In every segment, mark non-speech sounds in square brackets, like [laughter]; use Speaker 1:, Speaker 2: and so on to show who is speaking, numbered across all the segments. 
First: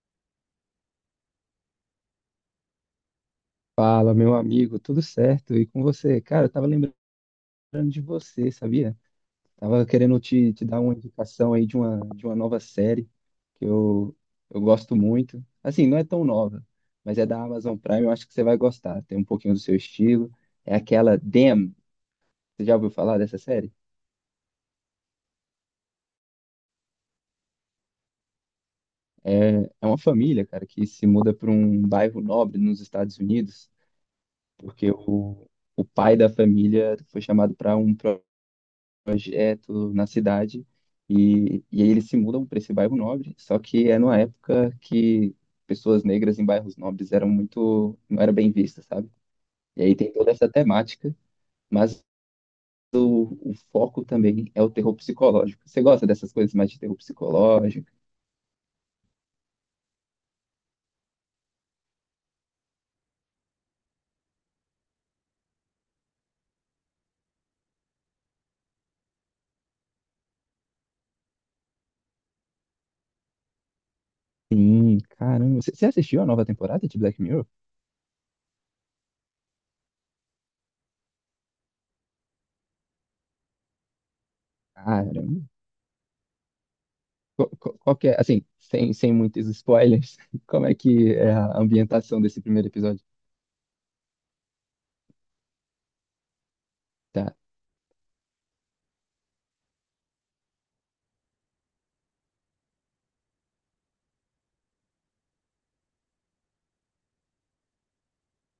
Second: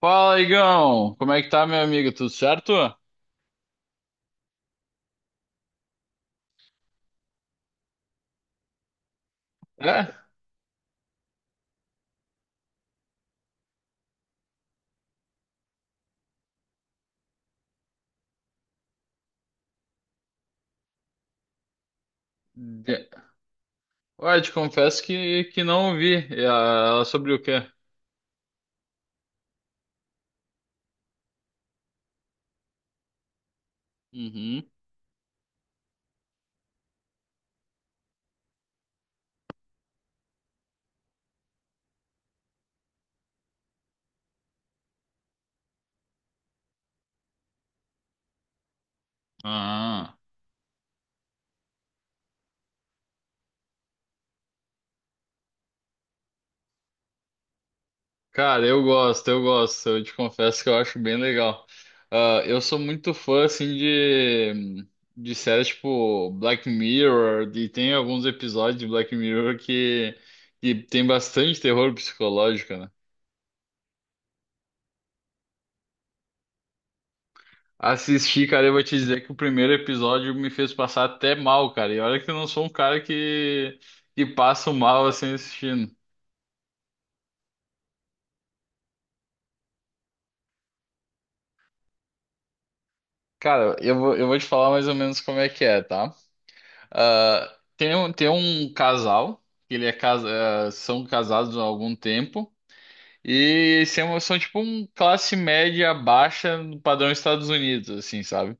Speaker 1: Fala, Igão! Como é que tá, meu amigo? Tudo certo?
Speaker 2: Fala, meu amigo, tudo certo? E com você? Cara, eu tava lembrando de você, sabia? Tava
Speaker 1: É?
Speaker 2: querendo te dar uma indicação aí de uma nova série que eu gosto muito. Assim, não é tão nova, mas é da Amazon Prime, eu acho que você vai gostar. Tem um pouquinho do seu estilo. É aquela Them. Você já ouviu
Speaker 1: De-
Speaker 2: falar dessa série?
Speaker 1: Ué, te confesso que não vi. E a- Ela sobre o quê?
Speaker 2: É, é uma família, cara, que se muda para um bairro nobre nos Estados Unidos,
Speaker 1: Uhum.
Speaker 2: porque o pai da família foi chamado para um projeto na cidade e aí eles se mudam para esse bairro nobre, só que é numa época que pessoas negras em bairros nobres eram muito, não era bem vista, sabe? E aí tem
Speaker 1: Ah.
Speaker 2: toda essa temática, mas o foco também é o terror psicológico. Você gosta dessas coisas mais de terror psicológico?
Speaker 1: Cara, eu gosto, eu gosto. Eu te confesso que eu acho bem legal. Ah, eu sou muito fã, assim, de séries tipo Black Mirror. E tem alguns episódios de Black Mirror que tem bastante terror psicológico, né?
Speaker 2: Sim, caramba. Você assistiu a nova temporada de Black Mirror?
Speaker 1: Assisti, cara, eu vou te dizer que o primeiro episódio me fez passar até mal, cara. E olha que eu não sou um cara que passa mal assim
Speaker 2: Caramba.
Speaker 1: assistindo.
Speaker 2: Qual, qual que é, assim, sem, sem muitos spoilers, [laughs] como é que é a ambientação desse primeiro episódio?
Speaker 1: Cara, eu vou te falar mais ou menos como é que é, tá?
Speaker 2: Tá,
Speaker 1: Ah, tem um casal, que ele é casa, ah, são casados há algum tempo, e são tipo um classe média baixa no padrão Estados Unidos, assim, sabe?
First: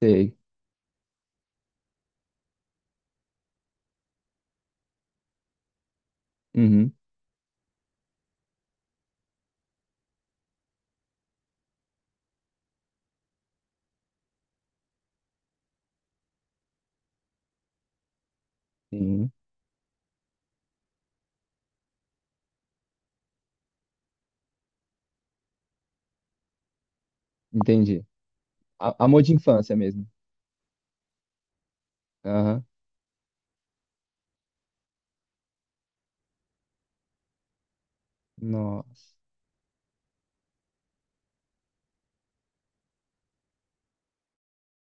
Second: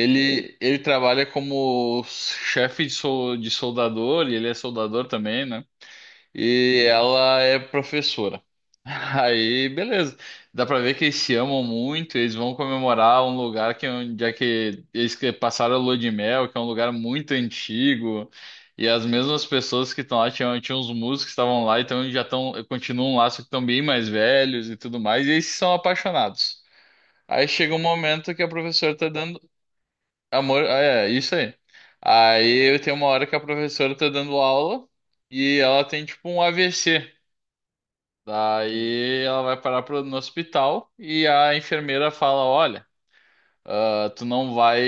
Speaker 2: sei.
Speaker 1: Ele trabalha como chefe de, sol, de soldador, e ele é soldador também, né? E
Speaker 2: Uhum.
Speaker 1: ela é professora. [laughs] Aí, beleza. Dá pra ver que eles se amam muito, eles vão comemorar um lugar que é onde é que eles que passaram a lua de mel, que é um lugar muito antigo. E as
Speaker 2: Sim.
Speaker 1: mesmas pessoas que estão lá, tinham uns músicos que estavam lá, então eles já estão, continuam um laço que estão bem mais velhos e tudo mais, e eles são apaixonados. Aí chega um
Speaker 2: Entendi.
Speaker 1: momento que a professora tá
Speaker 2: Amor de
Speaker 1: dando
Speaker 2: infância mesmo.
Speaker 1: amor, ah, é, isso aí.
Speaker 2: Aham.
Speaker 1: Aí tem uma hora que a professora tá dando aula e ela tem tipo um AVC.
Speaker 2: Nossa.
Speaker 1: Daí ela vai parar pro, no hospital e a enfermeira fala: Olha, ah, tu não vai.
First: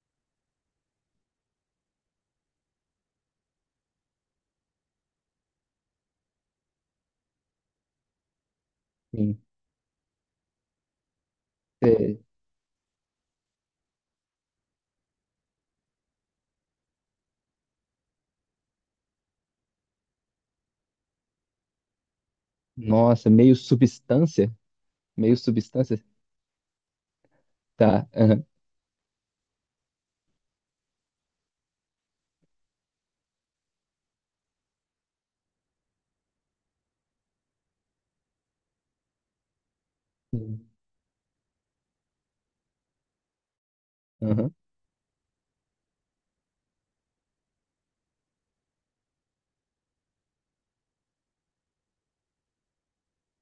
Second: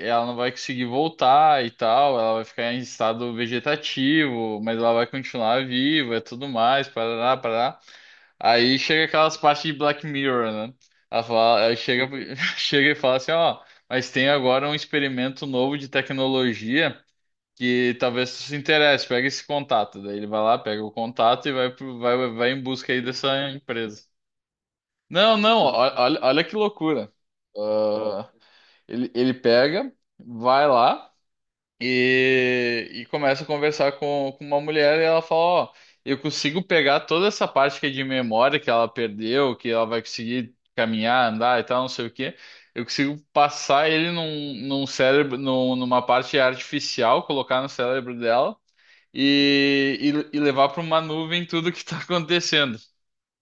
Speaker 1: Ela não vai conseguir voltar e tal, ela vai ficar em estado vegetativo, mas ela vai continuar viva e tudo mais, parará, parará. Aí chega aquelas
Speaker 2: Sim.
Speaker 1: partes de Black Mirror, né? Ela fala, ela chega,
Speaker 2: Cê-
Speaker 1: [laughs] chega e fala assim: Ó, mas tem agora um experimento novo de tecnologia que talvez tu se interesse, pega esse contato. Daí ele vai lá, pega o contato e vai, pro- vai em busca aí
Speaker 2: Nossa,
Speaker 1: dessa
Speaker 2: meio
Speaker 1: empresa.
Speaker 2: substância?
Speaker 1: Não,
Speaker 2: Meio
Speaker 1: não, ó-
Speaker 2: substância?
Speaker 1: olha, olha que loucura.
Speaker 2: Tá.
Speaker 1: Ah,
Speaker 2: Aham.
Speaker 1: ele pega, vai lá e, começa a conversar com uma mulher e ela fala, ó, eu consigo pegar toda essa parte que é de memória que ela perdeu, que ela vai conseguir
Speaker 2: Sim.
Speaker 1: caminhar, andar e tal, não sei o quê. Eu consigo passar ele num,
Speaker 2: Aham.
Speaker 1: num cérebro, num- numa parte artificial, colocar no cérebro dela e, e levar para uma nuvem tudo que está acontecendo.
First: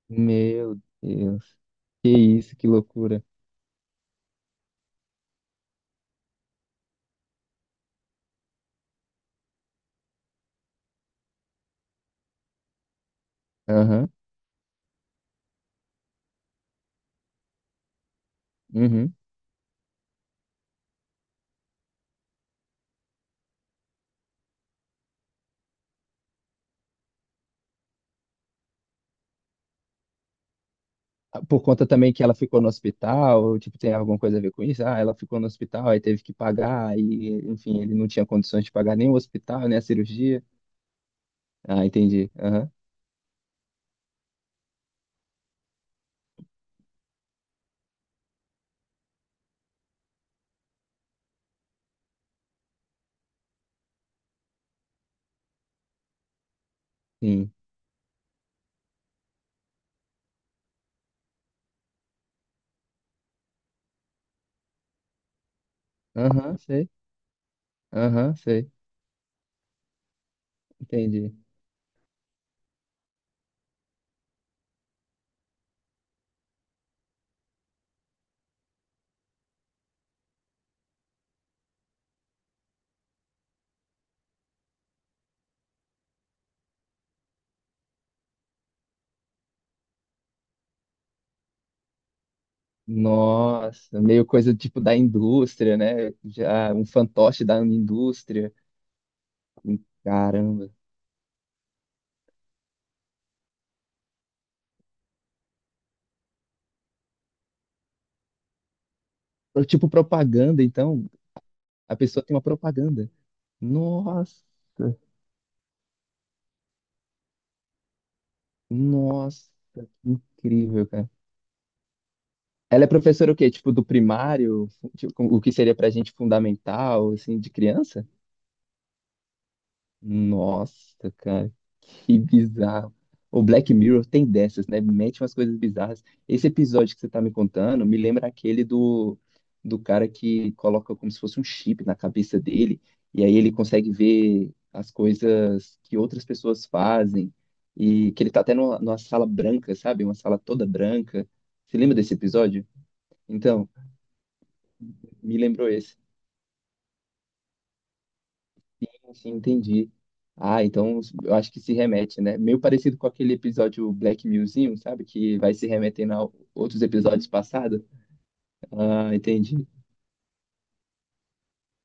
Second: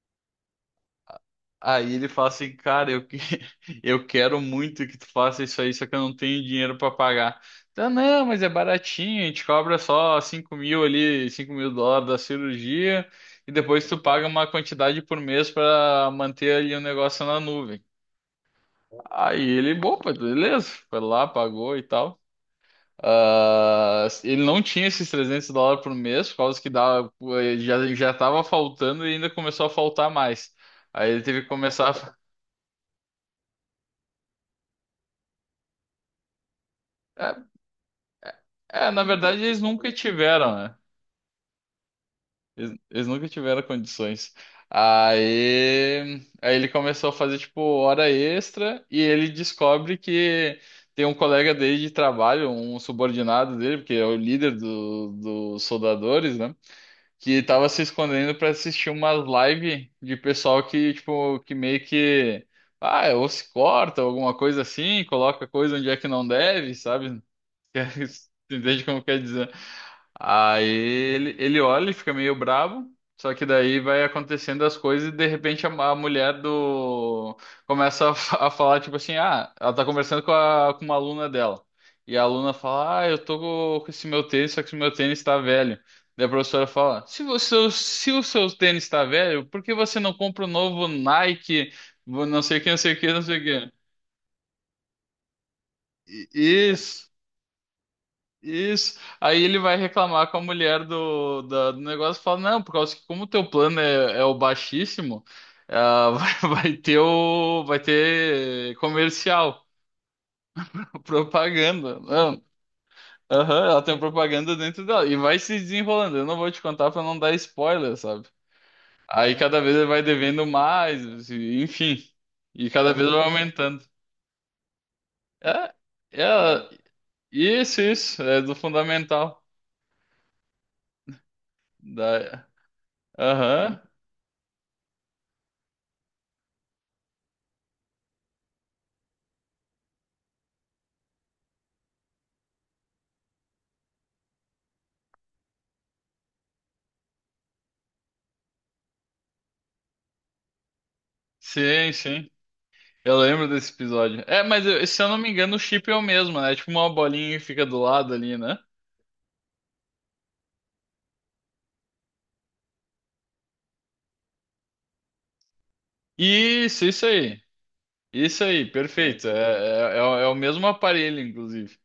Speaker 2: Meu Deus.
Speaker 1: Aí ele
Speaker 2: Que
Speaker 1: fala assim,
Speaker 2: isso, que
Speaker 1: cara, eu, que-
Speaker 2: loucura.
Speaker 1: [laughs] eu quero muito que tu faça isso aí, só que eu não tenho dinheiro para pagar. Então, não, mas é baratinho, a gente cobra só 5.000 ali, 5.000 dólares da cirurgia, e depois tu
Speaker 2: Aham.
Speaker 1: paga uma quantidade por mês para manter ali o negócio na nuvem.
Speaker 2: Uhum.
Speaker 1: Aí ele, opa, beleza, foi lá, pagou e tal. Ah, ele não tinha esses 300 dólares por mês, por causa que dava, já estava faltando e ainda começou a faltar mais. Aí ele teve
Speaker 2: Ah,
Speaker 1: que
Speaker 2: por conta
Speaker 1: começar a...
Speaker 2: também
Speaker 1: fa-
Speaker 2: que ela ficou no hospital, ou, tipo, tem alguma coisa a ver com isso? Ah, ela ficou no hospital, aí teve que pagar,
Speaker 1: É,
Speaker 2: e, enfim, ele não tinha condições de
Speaker 1: é,
Speaker 2: pagar
Speaker 1: na
Speaker 2: nem o
Speaker 1: verdade eles
Speaker 2: hospital, nem a
Speaker 1: nunca
Speaker 2: cirurgia.
Speaker 1: tiveram, né?
Speaker 2: Ah, entendi. Aham.
Speaker 1: Eles nunca tiveram condições. Aí ele começou a fazer, tipo, hora extra e ele descobre que tem um colega dele de trabalho, um subordinado dele, porque é o líder dos soldadores, né? Que
Speaker 2: Sim.
Speaker 1: tava se escondendo pra assistir umas live de pessoal que, tipo, que meio que, ah, ou se corta, alguma coisa assim, coloca coisa onde é que não
Speaker 2: Aham,
Speaker 1: deve,
Speaker 2: sei.
Speaker 1: sabe? [laughs]
Speaker 2: Aham,
Speaker 1: Você
Speaker 2: sei.
Speaker 1: entende como quer dizer? Aí
Speaker 2: Entendi.
Speaker 1: ele olha e fica meio bravo. Só que daí vai acontecendo as coisas e de repente a mulher do começa a, fa- a falar tipo assim, ah, ela tá conversando com, a, com uma aluna dela. E a aluna fala, ah, eu tô co- com esse meu tênis, só que esse meu tênis tá velho. Daí a professora fala, se você, se o seu tênis tá velho, por que você não compra um novo Nike, não sei o que, não sei o que, não sei o que.
Speaker 2: Nossa, meio coisa tipo da indústria, né? Já um
Speaker 1: Isso.
Speaker 2: fantoche da indústria.
Speaker 1: Isso. Aí ele vai reclamar com a
Speaker 2: Caramba.
Speaker 1: mulher do, da- do negócio e fala, não, por causa que como o teu plano é o baixíssimo, ah, [laughs] vai, vai ter o, vai ter comercial,
Speaker 2: Tipo propaganda,
Speaker 1: [laughs]
Speaker 2: então, a
Speaker 1: propaganda.
Speaker 2: pessoa tem uma
Speaker 1: Não.
Speaker 2: propaganda.
Speaker 1: Aham, ela tem
Speaker 2: Nossa,
Speaker 1: propaganda dentro dela. E vai se desenrolando. Eu não vou te contar pra não dar spoiler, sabe? Aí
Speaker 2: nossa,
Speaker 1: cada vez ele
Speaker 2: que
Speaker 1: vai devendo
Speaker 2: incrível, cara.
Speaker 1: mais, e- enfim. E
Speaker 2: Ela é
Speaker 1: cada é vez vai
Speaker 2: professora o quê? Tipo
Speaker 1: aumentando.
Speaker 2: do primário? Tipo, o que
Speaker 1: É,
Speaker 2: seria pra gente
Speaker 1: é,
Speaker 2: fundamental, assim, de
Speaker 1: isso,
Speaker 2: criança?
Speaker 1: isso. É do fundamental.
Speaker 2: Nossa, cara, que
Speaker 1: Da,
Speaker 2: bizarro. O Black
Speaker 1: aham.
Speaker 2: Mirror tem dessas, né? Mete umas coisas bizarras. Esse episódio que você tá me contando me lembra aquele do, do cara que coloca como se fosse um chip na cabeça dele, e aí ele consegue ver as coisas que outras pessoas fazem, e que ele tá até numa, numa sala branca, sabe? Uma sala toda branca. Você
Speaker 1: Sim,
Speaker 2: lembra desse
Speaker 1: sim.
Speaker 2: episódio?
Speaker 1: Eu lembro
Speaker 2: Então,
Speaker 1: desse episódio. É, mas eu- se eu não me
Speaker 2: me
Speaker 1: engano, o
Speaker 2: lembrou
Speaker 1: chip é
Speaker 2: esse.
Speaker 1: o mesmo, né? É tipo uma bolinha que fica do lado ali, né?
Speaker 2: Sim, entendi. Ah, então eu acho que se remete, né? Meio parecido com aquele episódio Black Museum, sabe? Que vai se remetendo a outros
Speaker 1: Isso
Speaker 2: episódios
Speaker 1: aí.
Speaker 2: passados.
Speaker 1: Isso aí,
Speaker 2: Ah,
Speaker 1: perfeito.
Speaker 2: entendi.
Speaker 1: É, é, é o mesmo aparelho, inclusive.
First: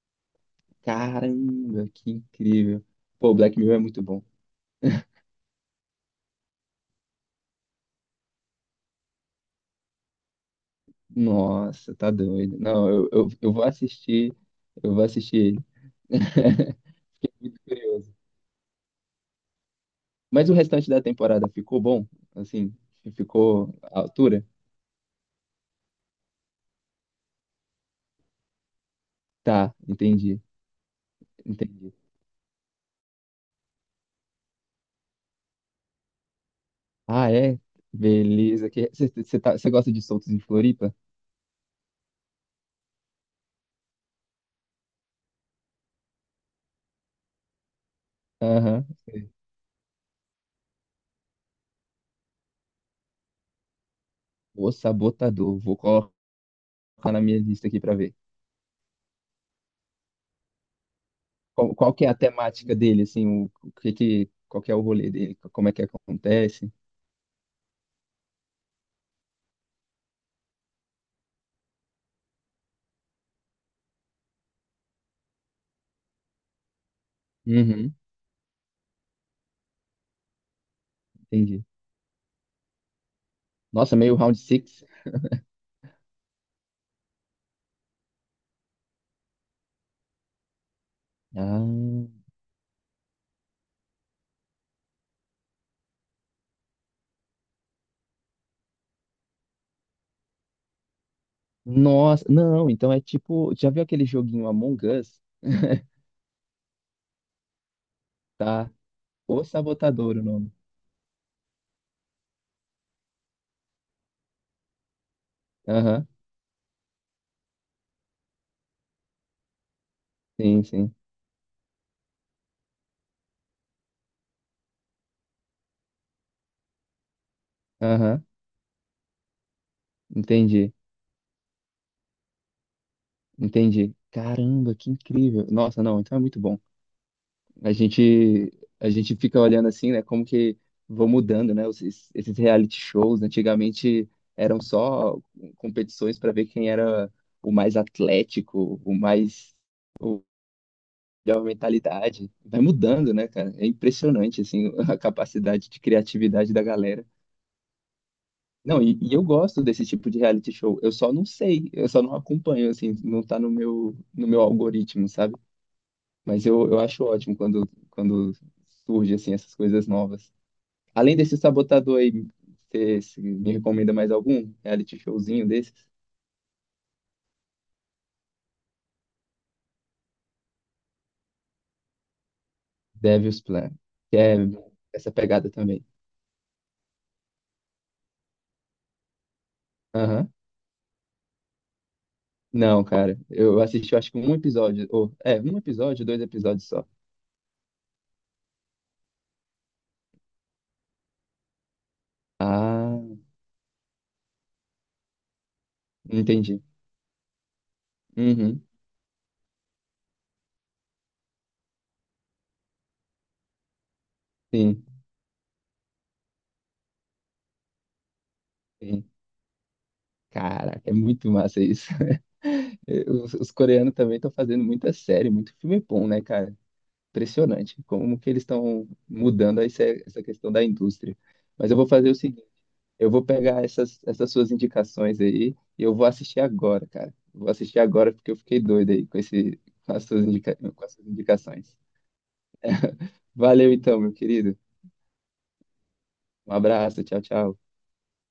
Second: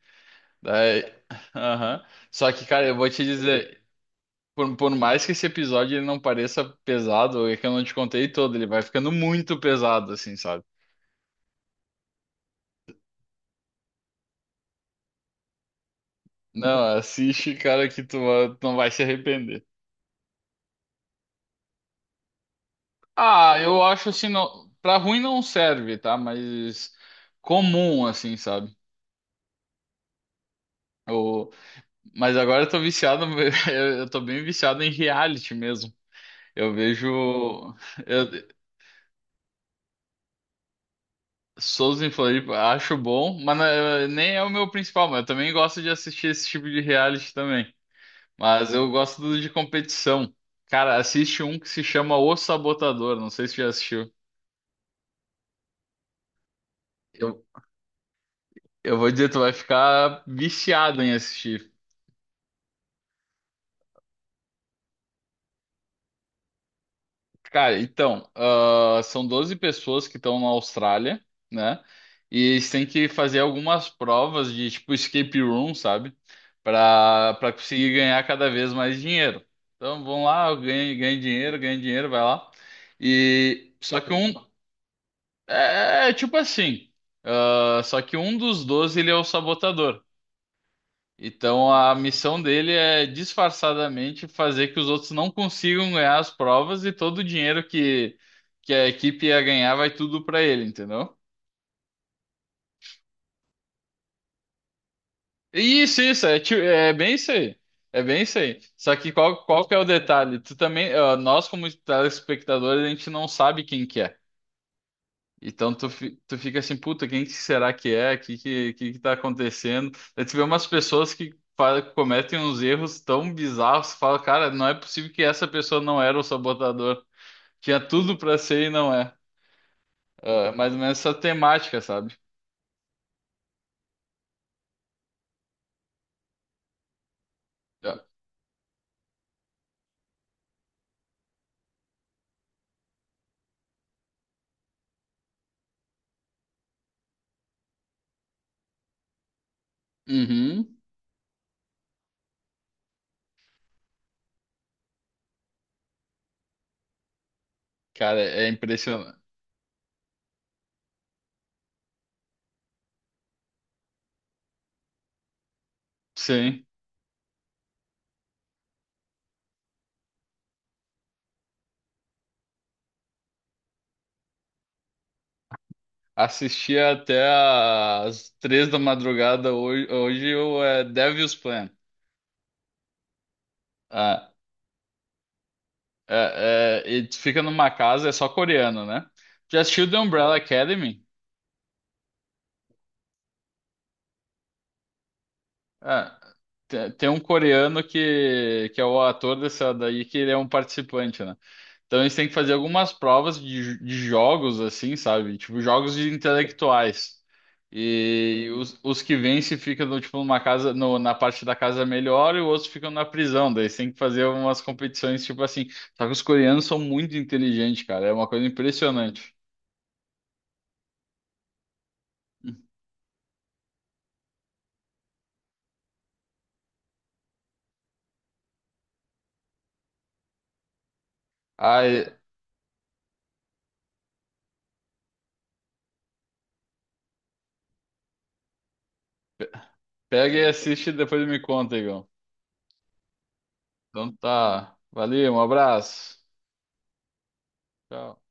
Speaker 1: Daí, [laughs]
Speaker 2: Caramba,
Speaker 1: aham.
Speaker 2: que
Speaker 1: Só que,
Speaker 2: incrível.
Speaker 1: cara, eu vou te
Speaker 2: Pô, Black Mirror é
Speaker 1: dizer,
Speaker 2: muito bom.
Speaker 1: por mais que esse episódio ele não pareça pesado, é que eu não te contei todo, ele vai ficando muito pesado, assim, sabe?
Speaker 2: Nossa, tá doido. Não, eu vou assistir. Eu vou assistir ele. [laughs]
Speaker 1: Não, assiste,
Speaker 2: Muito
Speaker 1: cara, que
Speaker 2: curioso.
Speaker 1: tu, va- tu não vai se arrepender.
Speaker 2: Mas o restante da temporada ficou bom? Assim,
Speaker 1: Ah,
Speaker 2: ficou
Speaker 1: eu
Speaker 2: à
Speaker 1: acho assim,
Speaker 2: altura?
Speaker 1: não, pra ruim não serve, tá? Mas comum, assim, sabe?
Speaker 2: Tá, entendi.
Speaker 1: O-
Speaker 2: Entendi.
Speaker 1: Mas agora eu tô viciado, [laughs] eu tô bem viciado em reality mesmo. Eu vejo
Speaker 2: Ah, é?
Speaker 1: eu,
Speaker 2: Beleza. Que... Você tá... você gosta de soltos em Floripa?
Speaker 1: Souza em Floripa, acho bom, mas não é- nem é o meu principal, mas eu também gosto de assistir esse tipo de reality também. Mas
Speaker 2: Aham,
Speaker 1: eu gosto
Speaker 2: sei.
Speaker 1: do de competição. Cara, assiste um que se chama O Sabotador, não sei se já assistiu.
Speaker 2: O Sabotador. Vou colocar na minha
Speaker 1: Eu,
Speaker 2: lista aqui pra ver.
Speaker 1: eu vou dizer, tu vai ficar viciado em assistir.
Speaker 2: Qual, qual que é a temática dele, assim? O que que... Qual que é o rolê dele? Como é que acontece?
Speaker 1: Cara, então, ah, são 12 pessoas que estão na Austrália, né? E eles têm que fazer algumas provas de tipo escape room, sabe? Para conseguir
Speaker 2: Uhum,
Speaker 1: ganhar cada vez mais dinheiro. Então, vão lá, ganha,
Speaker 2: entendi.
Speaker 1: ganha dinheiro, vai lá. E
Speaker 2: Nossa,
Speaker 1: só que
Speaker 2: meio
Speaker 1: um
Speaker 2: round six.
Speaker 1: é, é tipo assim, ah, só que um dos 12 ele é o sabotador.
Speaker 2: Ah,
Speaker 1: Então a missão dele é disfarçadamente fazer que os outros não consigam ganhar as provas e todo o dinheiro que a equipe ia ganhar vai tudo pra ele, entendeu?
Speaker 2: nossa. Não, então é tipo... Já viu aquele joguinho Among Us? [laughs]
Speaker 1: Isso, é, ti- é bem isso aí. É bem isso aí.
Speaker 2: Tá.
Speaker 1: Só que
Speaker 2: O
Speaker 1: qual que é o
Speaker 2: Sabotador o
Speaker 1: detalhe?
Speaker 2: nome.
Speaker 1: Tu também, ó, nós como telespectadores, a gente não sabe quem que é. Então tu,
Speaker 2: Aham,
Speaker 1: fi- tu fica assim, puta, quem que será que é? O que, que tá acontecendo? Aí tu vê
Speaker 2: sim,
Speaker 1: umas
Speaker 2: sim.
Speaker 1: pessoas que fa- cometem uns erros tão bizarros, tu fala, cara, não é possível que essa pessoa não era o sabotador. Tinha tudo
Speaker 2: Aham,
Speaker 1: pra ser e não é. É,
Speaker 2: entendi.
Speaker 1: mais ou menos essa temática, sabe?
Speaker 2: Entendi. Caramba, que incrível. Nossa, não, então é muito bom. A
Speaker 1: É.
Speaker 2: gente a gente fica olhando assim, né, como que vão mudando, né, esses, esses reality shows. Antigamente eram só competições para ver quem era o mais atlético, o mais o
Speaker 1: Uhum.
Speaker 2: melhor mentalidade. Vai mudando, né, cara? É impressionante assim [laughs] a capacidade de criatividade da galera.
Speaker 1: Cara, é
Speaker 2: Não, e
Speaker 1: impressionante.
Speaker 2: eu gosto desse tipo de reality show. Eu só não sei, eu só não acompanho assim, não tá no meu no meu algoritmo, sabe? Mas
Speaker 1: Sim.
Speaker 2: eu acho ótimo quando, quando surge assim essas coisas novas. Além desse sabotador aí, você me recomenda mais algum reality showzinho desses?
Speaker 1: Assisti até às 3 da madrugada hoje, hoje o é, Devil's Plan.
Speaker 2: Devil's Plan, que
Speaker 1: É,
Speaker 2: é essa pegada também.
Speaker 1: É, é, e tu fica numa casa, é só coreano, né? Já assistiu The
Speaker 2: Aham.
Speaker 1: Umbrella Academy?
Speaker 2: Não, cara, eu assisti acho que um episódio, ou é, um episódio,
Speaker 1: Ah,
Speaker 2: dois episódios só.
Speaker 1: te- tem um coreano que é o ator dessa daí, que ele é um participante, né? Então eles têm que fazer algumas
Speaker 2: Ah,
Speaker 1: provas de, jo- de jogos, assim, sabe? Tipo, jogos de
Speaker 2: entendi.
Speaker 1: intelectuais. E
Speaker 2: Uhum,
Speaker 1: os que vencem ficam, no, tipo, numa casa, no- na parte da casa melhor e os outros ficam na prisão. Daí eles têm que fazer umas
Speaker 2: sim,
Speaker 1: competições, tipo assim. Só que os coreanos são muito inteligentes, cara. É uma coisa
Speaker 2: sim.
Speaker 1: impressionante.
Speaker 2: Caraca, é muito massa isso. [laughs] Os coreanos também estão fazendo muita série, muito filme bom, né, cara? Impressionante como que eles estão mudando essa, essa questão da indústria. Mas eu vou
Speaker 1: Ah,
Speaker 2: fazer o seguinte, eu vou pegar essas, essas suas indicações aí e eu vou assistir agora, cara. Vou assistir agora porque eu fiquei doido aí com esse, com as suas
Speaker 1: pega e
Speaker 2: indica, com
Speaker 1: assiste e
Speaker 2: as suas
Speaker 1: depois me
Speaker 2: indicações.
Speaker 1: conta, Igor.
Speaker 2: Valeu então, meu
Speaker 1: Então
Speaker 2: querido.
Speaker 1: tá. Valeu, um abraço.
Speaker 2: Um abraço, tchau, tchau.
Speaker 1: Tchau.